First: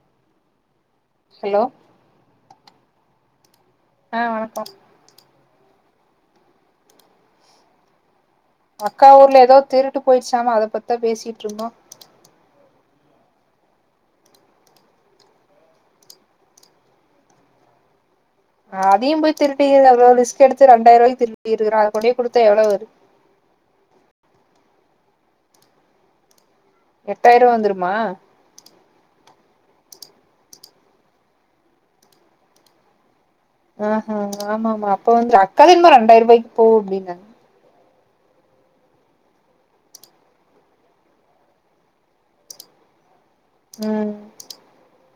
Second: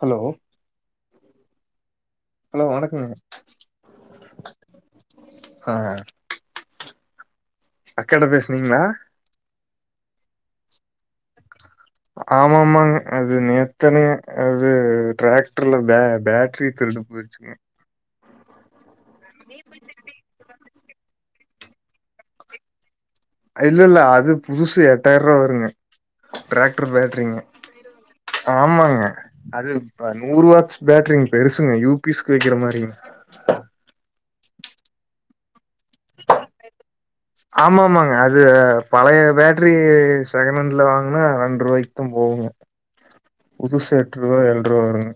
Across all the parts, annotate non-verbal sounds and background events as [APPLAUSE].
Hello hello hello வணக்கங்க ஆஹ் வணக்கம் ஆஹ் அக்கா ஊர்ல ஏதோ திருட்டு போயிச்சாம அத பத்தா பேசிட்டு இருந்தோ ஆமாமாங்க அது நேத்தனைய அது டிராக்டர்ல பே பேட்டரி திருடு போய்ருச்சுங்க அதையும் போய் திருட்டு [UNINTELLIGIBLE] எவ்ளோ ரிஸ்க் எடுத்து ரண்டாயிர ரூவாக்கு திருடிருக்கிறான் அது கொண்டி போய் குடுத்த எவ்ளவு இல்ல இல்ல அது புதுசு எட்டாயிரம் ரூவா வருங்க டிராக்டர் பேட்டரிங்க எட்டாயிர ரூவா வந்துருமா ஆமாங்க அது ப்ப நூறு வாட்ஸ் பேட்ரிங்க பெருசுங்க யூ பி எஸ் க்கு வைக்கிற மாரிங்க ஆஹ ஆமா ஆமா அப்ப வந்து அக் காவே என்மோ ரெண்டாய்ர ரூபாய்க்கு போவ் அப்டின்னாங்க ஆமா ஆமாங்க அது பழைய பேட்ரி செகணண்டுல வாங்குனா ரெண்ட்ருவாய்கு தா போவுங்க புதுசு ம் எட்ருவா ஏழுட்ருவா வருங்க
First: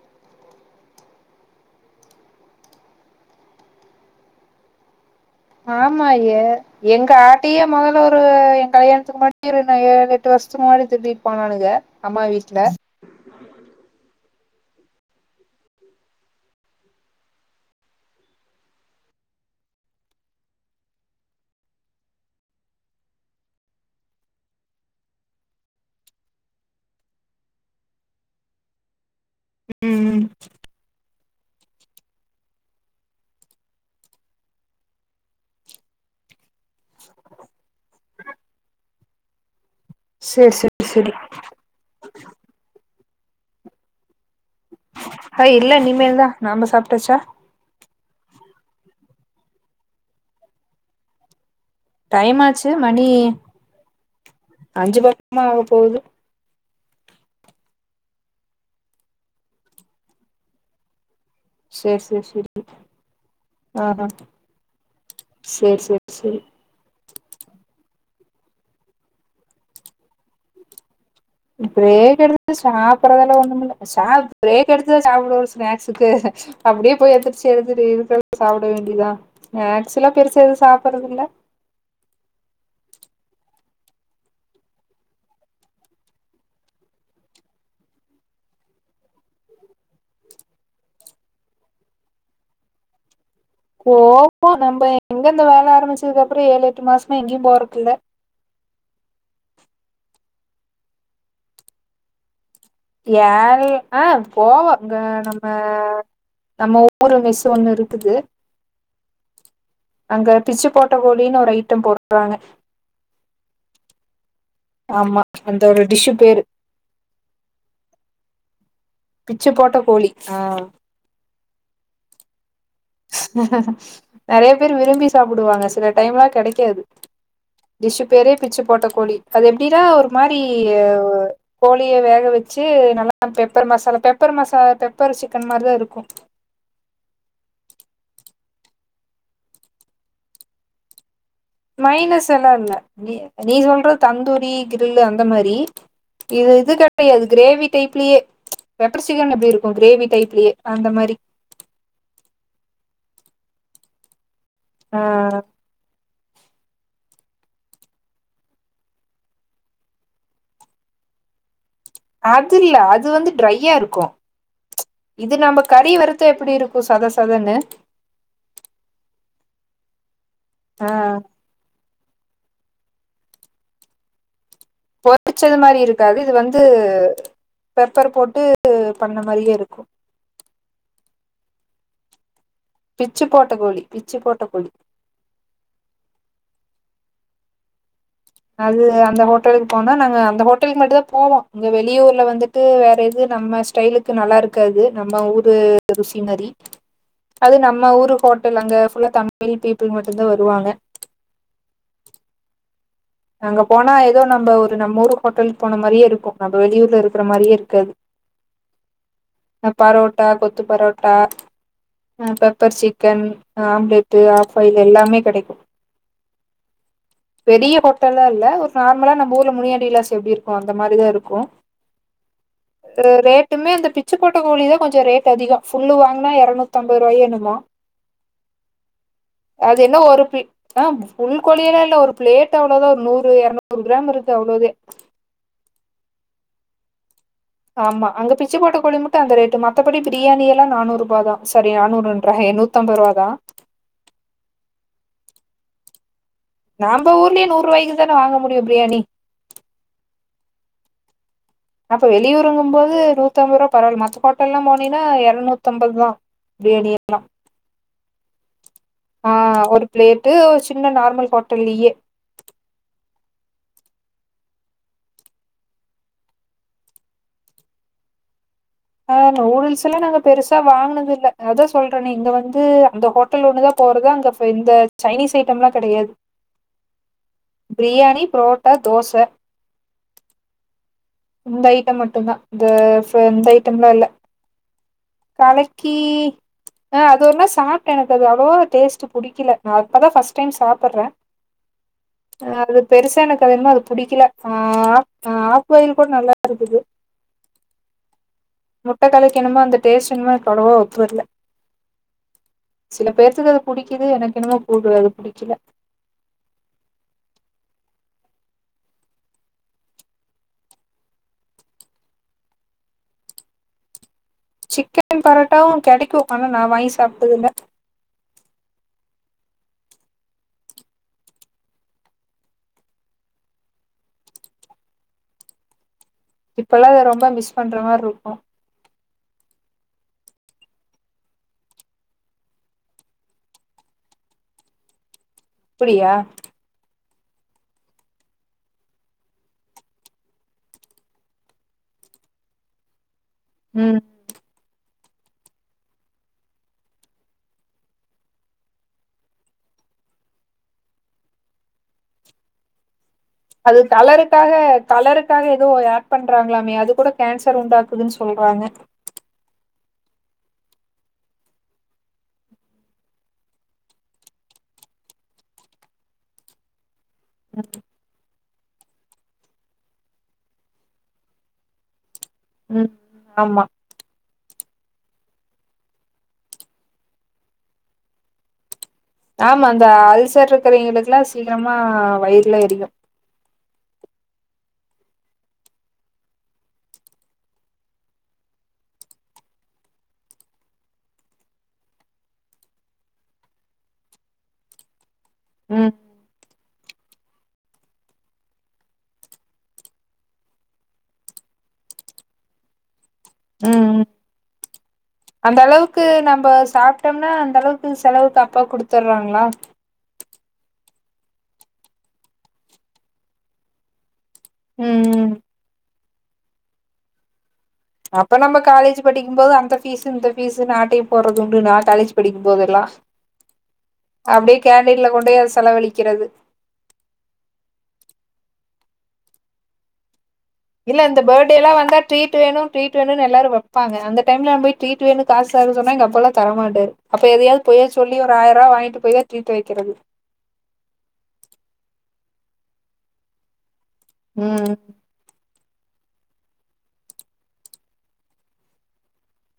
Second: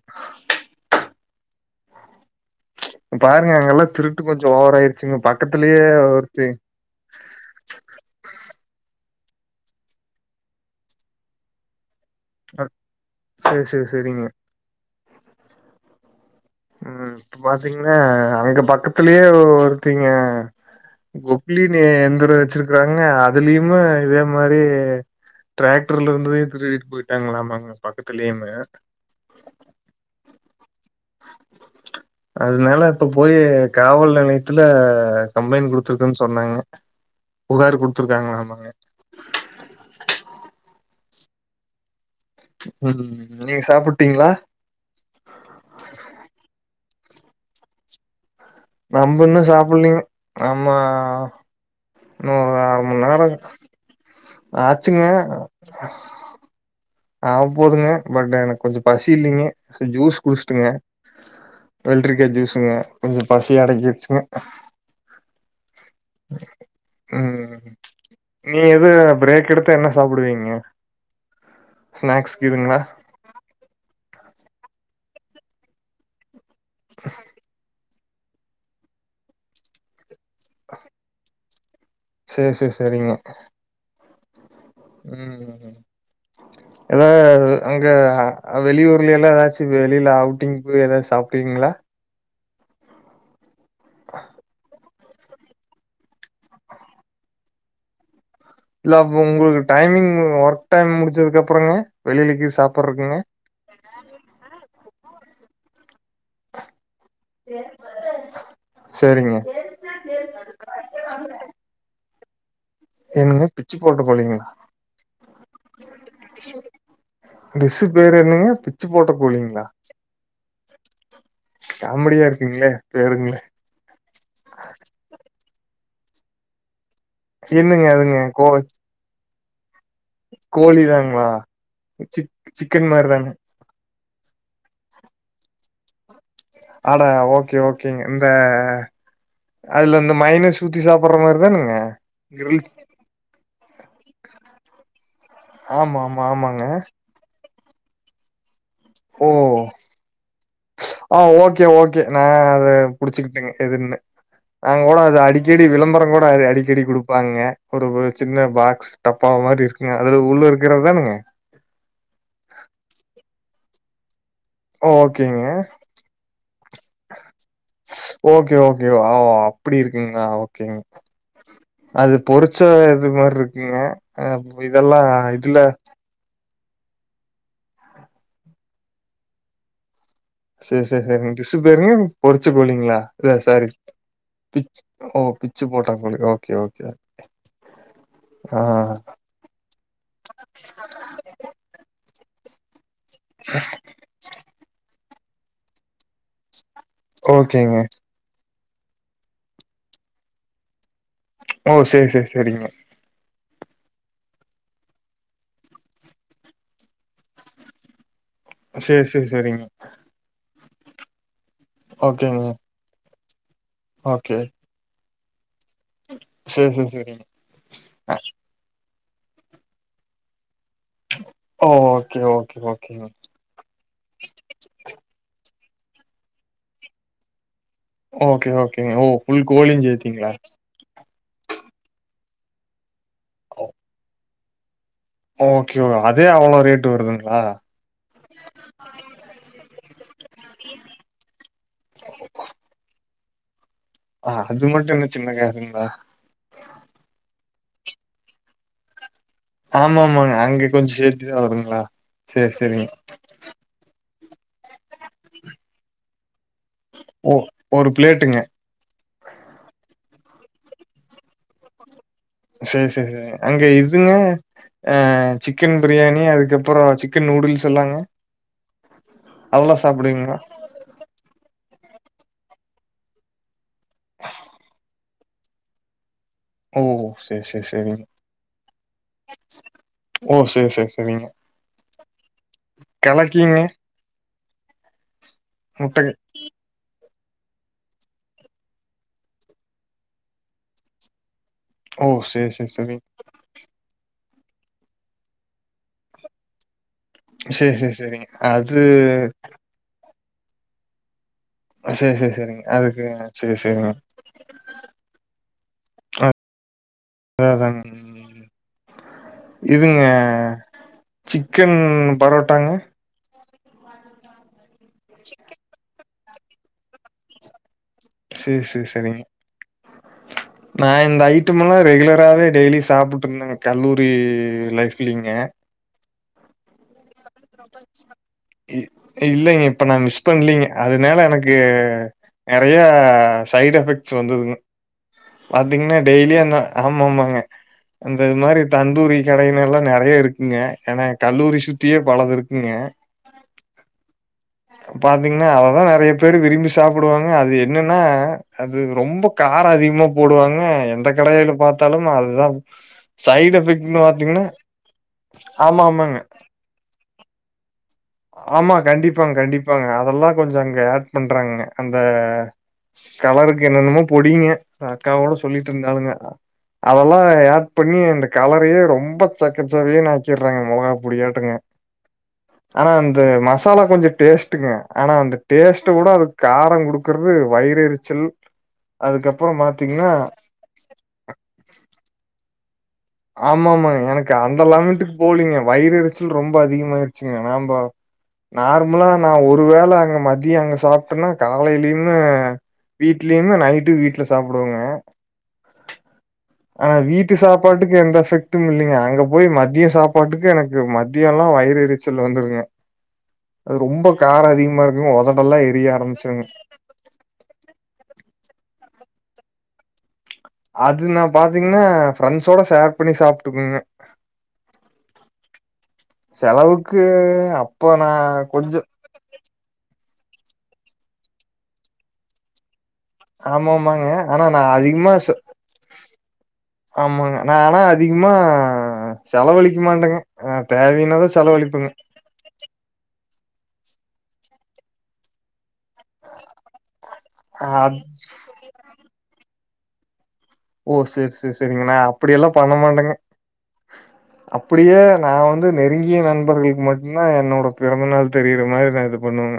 பாருங்க அங்கெல்லா திருட்டு கொஞ்சோ ஓவரா ஆயிருக் ஆமாய எங்க ஆட்டியே மொதல்ல ஒரு எ கல்யாணத்துக்கு முன்னாடி இரு நானுங்க எட்டு வருஷதுக்கு முன்னாடி திட்டிட்டு போனானுங்க அம்மா வீட்ல அ சேரி சேரி சேரிங்க ம் பாத்தீங்னா அங்க பக்கத்திலியே ஒருத்தீங்க பொக்லீன் எந்திரோ வச்சிருக்குறாங்க அதுலியுமே இதே மாரி டிராக்டர்ல இருந்ததையுமே திருடிட்டு போயிட்டு இருக்காங்களாமாங்க பக்கத்துலயுமெ உம் ம் அதுனால இப்ப போயி காவல் நிலையத்துல கம்ப்ளைண்ட் குடுத்துருக்கோனு சொன்னாங்க புகார் குடுத்துருக்காங்களா ஆமாங்க சேரி சேரி சரி உம் நீங்க சாப்புட்டீங்களா ஹாய் இல்ல இனிமேல் தா நாம சாப்ட்டாச்சா நம்ம இன்னு சாப்புலீங்க நம்மா டைம் ஆச்சு மணீ அஞ்சு ஆச்சுங்க பக்கமா வா போகுது ஆ போதுங்க பட் எனக்கு கொஞ்ஜோ பசி இல்லிங்க ஜூஸ் குடிச்சுட்டங்க சேரி சேரி வெல்ட்ரிக்கா சேரி ஜூசுங்க கொஞ்ஜோ பசி ஆஹா அடங்கிருச்சுங்க சேரி சேரி சேரி உம் நீ எது பிரேக் எடுத்தா என்ன சாப்டுவீங்க பிரேக் ஸ்நாக்ஸ்க்கு எடுத்துட்டு இதுங்களா ஷாப்ட்றதெல்லா ஒன்னுமில்ல ஷா பிரேக் எடுத்துதா ஷாப்பிடுவோ ஸ்நேக்ஸுக்கு அப்டியே போய் எந்திர்ச்சு எடுத்து சாப்ட வேண்டிதா மேஸ்ல பெருசா எதுவு சாப்டுறதுல சேரி சேரி சரிங்க உம் எதாவது அங்க வெளியூர்லிலா ஏதாச்சு வெளில அவுட்டிங் போய் எதாவது சாப்டீங்களா போப்போ நம்ம எங்க இந்த வேல ஆரம்பிச்சதுக்கு அப்றோ ஏழு எட்டு மாசமா எங்கியும் போறக்குல்ல இல்ல அப்ப உங்களுக்கு டைமிங் ஒர்க் டைம் முடிஞ்சதுக்கு அப்புறங்க வெளில கீது சாப் ஏருல் ங்க அ போவங்க அ நம்ம ஊ ஒரு வயசு ஒன்னு இருக்குது சேரிங்க அங்க பிச்சு போட்ட கோழினு ஒரு ஐட்டம் போ வாங்ங ஏனுங்க பிச்சு போட்ட கோழிங்களா ஆமா அந்த ஒரு டிஷ்ஷு பேரு டிஷ்ஷு பேரு என்னங்க பிச்சு போட்ட பிச்சு கோழிங்ளா போட்ட கோழி ஆ காமெடியா இருக்குங்ளே நெறைய பேர் விரும்பி சாப்பிடுவாங்க சில டைம் லா கெடைக்காது என்னெங்க டிஷ்ஷு அதுங்க பேரே கோ பிச்சு போட்ட கோழி அது எப்டி ஆ ஒரு மாரி கோழி தாங்களா கோலிய வேக சிக் வெச்சு சிக்கன் மாரி நல்லா தான பெப்பர் மஸாலாப் பெ பெப்பர் மசா பெப்பர் சிக்கன் மாரிதா இருக்கு ஆட ஓகே ஓகேங்க இந்த அதுலந்து மைனெஸ் ஊத்தி சாப் மைனஸ் எல்லா இல்ல நீ சொல்றத் தந்தூரி கிரில் அந் இந்த மாரி ஆமா ஆமா இது ஆமாங்க இது கெடையாது கிரேவி டைப்ளயே ஓ அந்த மாரி ஆ ஓகே ஓகே நா அது புடிச்சுக்கிட்டிங்க எதுன்னு நங் கூட ஆ அது அடிக்கடி விளம்பரொ கூட டா அடிக்கடி கொடுப்பாங்க ஒரு சின்ன பாக்ஸ் டப்பா மாரி இருக்குங்க அதுல உள்ள இருக்கற தானுங்க அது இல்ல அது வந்து ட்ரை டியாருக்கு ஓகேங்க‌ எப்டி இருக்கு சத சதன்னு ஓகே ஓகே ஓ அப்டி இருக்குங்ளா ஓகேங் ஆ அது பொறு ச்ச இது மாரிருக்குங்க பொறிச்சது மாரி இருக்காது இது வந் து பெப்பர் போட்டு பண்ண மாரியே இருக்கு செரி செரி செரிங் டிஷ் பேருங்க பொரு ச்ச கோலிங்களா பிச்சு ல போட்ட சாரி கோழி பிச்சு போட்ட பி கோழி ஓ பிச்சு போட்டா கோலி ஓகே ஓகே [INAUDIBLE] ஆ அதூ அந்த ஹோட்டல்க்கு போனா நாங்க அந்த ஹோட்டல்க் மட்டும் தான் போவோம் இங்க வெளியூர்ல வந்து ந்துட்டு வேறத் து நம்ம ஸ்டைலுக்கு நல்லாருக்காது. நம்ம ஊரு ருசிமாரி அது ஓகேங்க. நம்ம ஊரு ஹோட் ஹோட்டல் அங்க ஃபுல்லா தமில் பீப்பிள் மட்டுந்தா வருவாங்க ஓ சேரி சேரி சேரிங்க. அங்க போனா ஏதோ நம்ப ஒரு நம்ம ஊரு ஹோட்டல்க் போன மாரியேயிருக்கு நம்ப வெளியூர்ல இருக்கிற மாரியேயிருக்காது. சேர் சேர் சேரிங்க கொத்து பரோட்டா ஆஹ pepper chicken omelette half boil எல்லாமே கிடைக்கு சேர் சேர் சேரிங் ப்ல்லால்ல ஒரு நார்மலா நம்ம ஊர்ல முனியாண்டி விலாஸ் எப்படி இருக்கு ஓ அந்த மாதிரிதா இருக்கு ஓ! ஓகே, ஓகே, ஓகேங்க. ரேட்டுமே அந்த பிச்சு போட்ட கோலிதா கொஞ்சோ ரேட் அதிகொ ஃபுல்லு வாங்னா இரநூத்திஐம்பது ரூபாயோ என்னமோ ஓகே, ஓகேங்க. ஓ! ஃபுல் அது கோழியும் என்ன ஒரு சேர்த்தீங்களா? ஃபுல் ஆஹ் ஃபுல் கொழியெல்லா இல்ல ஒரு பிளேட் அவ்ளோதா நூறு ஓ! இருநூறு கிராம் இருக்கு அவ்ளோதே ஓகே ஓ அதே அவ்ளோ ரேட்டு வருதுங் ஆமா அங்க பிச்சு போட்ட கோழி மட்டூ அந்த ரேட்டு மத்தபடி பிரியாணி எல்லா நானூறு ரூபாதா சாரி நானூறு ரூபான்ற நூற்றம்பது ரூபாதா ஆஹ் அது மட்டு என்ன சின்ன காசுங்ளா நாம ஊர்லயே நூறு ரூபாய்க்கு தானே வாங்க முடியு பிரியாணி ஆமாமாங்க அங்க கொஞ்சோ அப்ப வெளியூருங்கும்போது நூத்திஐம்பது ரூபா பரவால்ல மத்த பக்கோ ல்லா மெயினா இரநூத்தி ஐம்பதுதா பிரியாணி எல்லா ஓ! ஒரு பிளேட்டுங்க ஆஹ் ஒரு பிளேட்டு ஒரு சின்ன நார்மல் ஹோட்டல்லயே சேரி சேரி சேரி அங்க இதுங்க அஹ் சிக்கன் பிரியாணி அதுக்கப்புறோ சிக்கன் நூடுல்ஸ் எல்லாங்க ஆஹ் நூடுல்ஸ் அதெல்லாம் எல்லா நாங்க சாப்பிடுவீங்களா? பெருசா வாங்கினது இல்ல அதா சொல்றனே இங்க வந்து அந்த ஹோட்டல் ஒன்னுதா போறது அங்க இந்த சைனீஸ் ஐட்டம் எல்லாம் கிடையாது ஓ செரி செரி செரிங்க புரோட்டா தோச ஓ செரி செரி செரிங்க இந்த ஐட்டம் மட்டும் தான் இது இந்த ஐட்டம்லாம் இல்ல கலக்கி முட்டை ஆ அது ஒருநாள் சாப்டேன் எனக்கு அது அவ்ளோவா டேஸ்ட் புடிக்கல நான் இப்ப தான் ஃபர்ஸ்ட டைம் சாப்புட்றேன் ஓ! சரி, சரி, அது சரி. பெருசா எனக்கு அது பிடிக்கல ஆ ஆக் ஆக்வாயில் கூட நல்லா இருக்குது செரி செரி செரிங்க முட்டை களைக்கணுமா அந்த டெஸ்ட் சின்ன கதவே ஒத்து வரல செரி செரி செரிங்க அதுக்கு சில பேர்த்துக்கு செரி அது செரிங்க புடிக்குது எனக்கு என்னமோ புடு அது புடிக்கல ஆ ஆ அதுதான் இவங்க சிக்கன் பரோட்டாங்க சிக்கன் பரோட்டாவும் கிடைக்கும் ஆனா நான் வாங்கி சாப்ட்டது இல்ல செரி செரி செரிங்க நான் இந்த ஐட்டம் எல்லா ரெகுல ராவே டெய்லி சாப்பிட்டு இருந்தேங்க கல்லூரி லைஃப்லீங்க இப்ப எல்லாம் [UNINTELLIGIBLE] ட்ட மிஸ் பண்ற மாரி இருக்கும் இ இல்லைங்க இப்ப நான் மிஸ் பண்லீங்க அதனால எனக்கு நிறைய சைடு் எஃபெக்ட்ஸ் வந்ததுங்க பாத்தீங்கன்னா அப்டியா டெய்லி அந்த ஆமா ஆமா க அந்த மாரி தந்தூரி கடைங்க எல்லா நிறைய இருக்குங்க ஏன்னா கல்லூரி சுத்தியோ பலது இருக்குங்க ம் பாத்தீங்கன்னா அதான் நிறைய பேர் விரும்பி சாப்பிடுவாங்க அது என்னென்ன அது ரொம்ப காரம் அதிகமா போடுவாங்க எந்த கடையில பார்த்தாலும் அதுதான் அது கலருக்காக கலருக்காக ஏதோ ஆமா ஆட் ஆமாங்க பண்றாங்களாமே அது கூட கேன்சர் உண்டாக் ஆமா கண்டிப்பாங்க கண்டிப் ப்பாங்க அதெல்லாம் கொஞ்சம் அங்க ஆட் பண்றாங்க அந்த கலருக்கு என்னென்னமோ பொடிங்க அக்காவோட சொல்லிட்டு இருந்தாலுங்க அதெல்லா ஆட் பண்ணி அந்த கலரையே ரொம்ப செக்கச் செவேனு ஆக்கிராங்க மொளகா பொடி ஆட்டங்க ஆனா ம் அந்த ஆமா மசாலா கொஞ்ச டேஸ்ட் ட்டுங்க ஆனா அந்த டேஸ்டை விட அது காரம் குடுக்குறது வயிறு எரிச்சல் அதுக்கப்புறோ ஆமா அந்த பாத்தீங்கன்னா அல்சர் இருக்கிறவங்களுக்கு எல்லாம் சீக்கிரமா வயிறுல எரியும் ஆமா ஆமா எனக்கு அந்த லெவல்த்துக்கு போலீங்க வயிறு எரிச்சல் ரொம்ப அதிகமா ஆயிருச்சிங்க நம்ப நார்மலா நான் ஒருவேளை அங்க மதியம் அங்க சாப்ட்டேனா காலையிலயுமே வீட்லையுமே நைட்டு வீட்ல சாப்டுவங்க ம் ஆனா வீட்டு சாப்பாட்டுக்கு எந்த எஃபெக்ட்டும் இல்லைங்க அங்க போய் மதிய சாப்பாட்டுக்கு எனக்கு மத்திய எல்லாம் வயிறு எரிச்சல் வந்துருங்க அது ம் ரொம்ப காரம் அதிகமா இருக்குங்க. அந்த உதடெல்லாம் எரிய அளவுக்கு ஆரம்பிச்சுருங்க. நம்ப சாப்புட்டோம்னா அந்த அளவுக்கு செலவுக்கு அப்பா கொடுத் தர்ராங்ளா அது நான் பாத்தீங்கன்னா ஃபிரண்ட்ஸோட ஷேர் பண்ணி சாப்பிட்டுக்கவங்க உம் உம் செலவுக்கு அப் அப்ப நம்ம காலேஜ் படிக்கும் போது அந்த ஃபீஸ் இந்த ஃபீஸ்ன்னு ஆட்டய போட்றது உண்டு நான் காலேஜ் படிக்கும் போதெல்லா ஆமாமாங்க. ஆனா அப்டியே நான் கேண்டின்ல அதிகமா கொண்டு செ போய் அத செலவழிக்கிறது ஆமாங்க நா ஆனா அதிகமா செலவழிக்க மாட்டேங்க அ இல்ல தேவையினா இந்த தான் பெர்டேல செலவழிப்பேங்க. வந்தா ட்ரீட் வேணு ட்ரீட் வேணும்னு எல்லாரு வெப்பாங்க அந்த டைம்ல போய் ட்ரீட் வேணு காசு தர சொன்னா எங்க அப்பாலா தரமாட்டாரு அப்போ எதயாவது அ பொய்ய சொல்லி ஒரு ஆயிர ரூப வாங்கிட் போய் ட்ரீட் வை க்கிறது ஓ செரி செரி செரிங்க அப்டி எல்லா பண்ணமாட்டேங்க ம் அப்டியே நா வந் வந்து நெருங்கிய நண்பர்களுக்கு மட்டுதா என்னோட பிறந்தநாள் தெரிற மாரி நா இது பண்ணுவேங்க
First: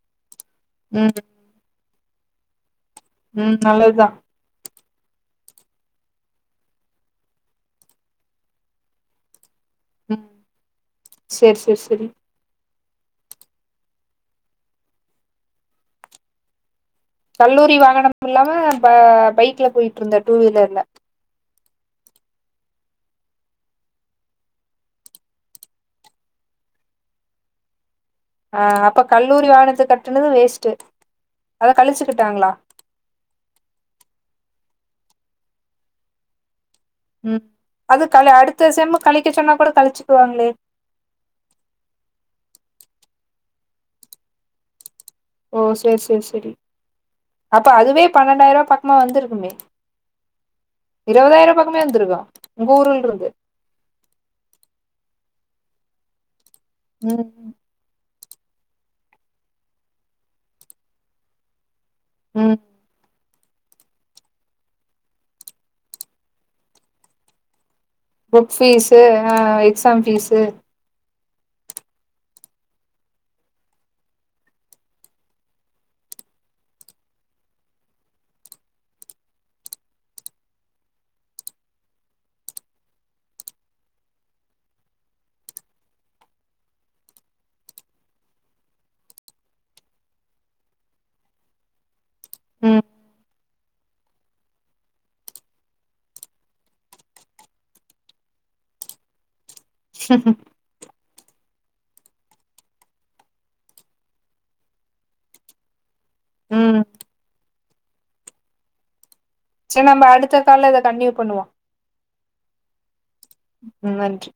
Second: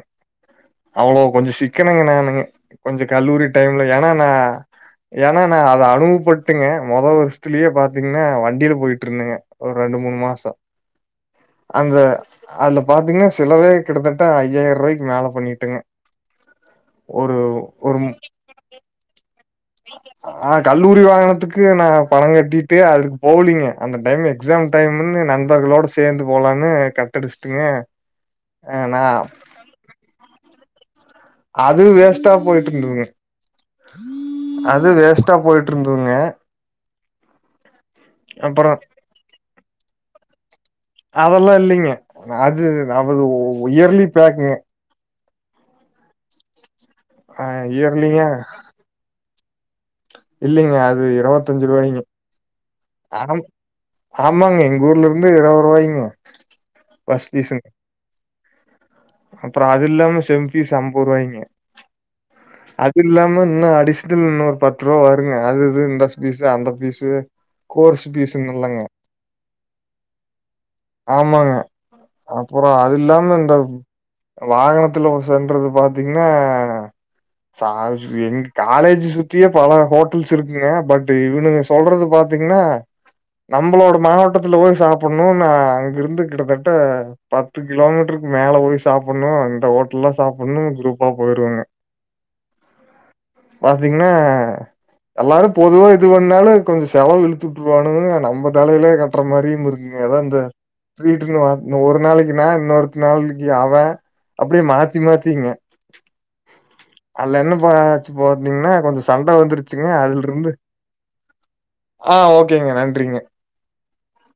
ம் அவ்ளோ கொஞ்ச ஷி க்கனங்க நானுங்க கொஞ்ச கல்லூரி ம் டைம்ல நல்லதுதா ஏன்னா நா ஏன்னா நா அத அனுபவபட்டேங்க மொத வருஷத்துலயே பாத்தீங்கன்னா வண்டில போயிட்டு இருந்தேங்க ஒரு ரெண்டு மூணு ம் மாசோ சேரி சேரி அங்க சேரி அதுல பாத்தீங்கன்னா செலவே கிட்டதட்ட ஐயாயிர ரூபாய்க் மேல பண்ணிட் டேங்க கல்லூரி வாகனம் இல்லாம ப பைக்ல போய்ட்டு இருந்த டூ வீலர்ல க்கு நா பணம் கட்டிட்டு அதுக் போலீங்க அந்த டைம் எக்ஸாம் டைம்மின்னு நண்பர்களோட சேந்து போலானு கட்டடிச்சுட்டுங்க ஆ நா அப்ப கல்லூரி வாகனதுக்கு கட்டுனது வேஸ்டு அது வேஸ்ட்டா போய்ட்டு இருந்ததுங்க அது வேஸ்டா போய்ட்டு இருந்ததுங்க ம் அது கல அப்புற அடுத்த செம் கழிக்க சொன்னா கூட கழிச்சு குவாங்களே அதெல்லா இல்லிங்க அது நமது உயர்லி பேக்குங்க ஓ சேர் சேர் செரி ஆ அப்ப அதுவே பன்னெண்டாயிரோ பக்கமா வந்திருக்குமே இல்லிங்க அது இருவதாயிரம் இருவத்தஞ்சு பக்கமே ரூவாய்ங்க வந்துருக்கு உங்க ஊர்ல இருந்து ஹம் ஆமாங்க எங்க ஊர்ல இருந்து இருவ போய்ங்க பஸ் ம் ஃபீஸ்ங் அப்றோ அதுல்லாம செம் ஃபீஸ் அம்பது ரூபாய்ங்க ம் அது இல்லாம இன்னு அடிசனல் இன்னொரு பத்து ரூவா வருங்க அது இது இந்த ஃபீஸு அந்த ஃபீஸு கோர்ஸ் புக் ஃபீஸுன்னு இல்லங்க ஃபீஸு ஹ எக்ஸாம் ஃபீஸு ஆமாங்க அப்றோ அது இல்லாம இந்த வாகனத்துல வ சென்றது பாத்தீங்ன்னா சா சி எங் காலேஜ் சுத்தியே பல ஹோட்டல்ஸ் இருக்குங்க பட் இவனுங்க சொல்றது பாத்தீங்கன்னா நம்ளோட மாவட்டத்துல போய் சாப்புடணுனு அ அங்க இருந்து கிட்டத்தட்ட பத்து கிலோமீட்ருக்கு மேல போய் சாப்புனு இந்த ஹோட்டல்லா சாப்புணு குரூப்பா போயிருவாங்க ம் பாத்தீங்கன்னா எல்லாரும் பொதுவா இது பண்ணாலு கொஞ்ச செலவு இழுத்து விட்டுருவானுக நம்ம தலையில கட்டுற மாதிரியு இருக்கு ஏதான் ந்த வீட்டுகுலா வர்ணு ஒரு நாளைக்குன்னா இன்னொரு நாளைக்கு அவன் அப்படியே மாத்தி மாத்திங்க ம் அல்ல என்னு பேச்சு போட்டீங்னா கொஞ்சோ செர் வந்துருச்சுங்க நம்ம அதுல அடுத்த இருந்து கால இத கண்டினியு பண்ணுவோ ஆ ஓகேங்க நன்றிங்க ம் நன்றி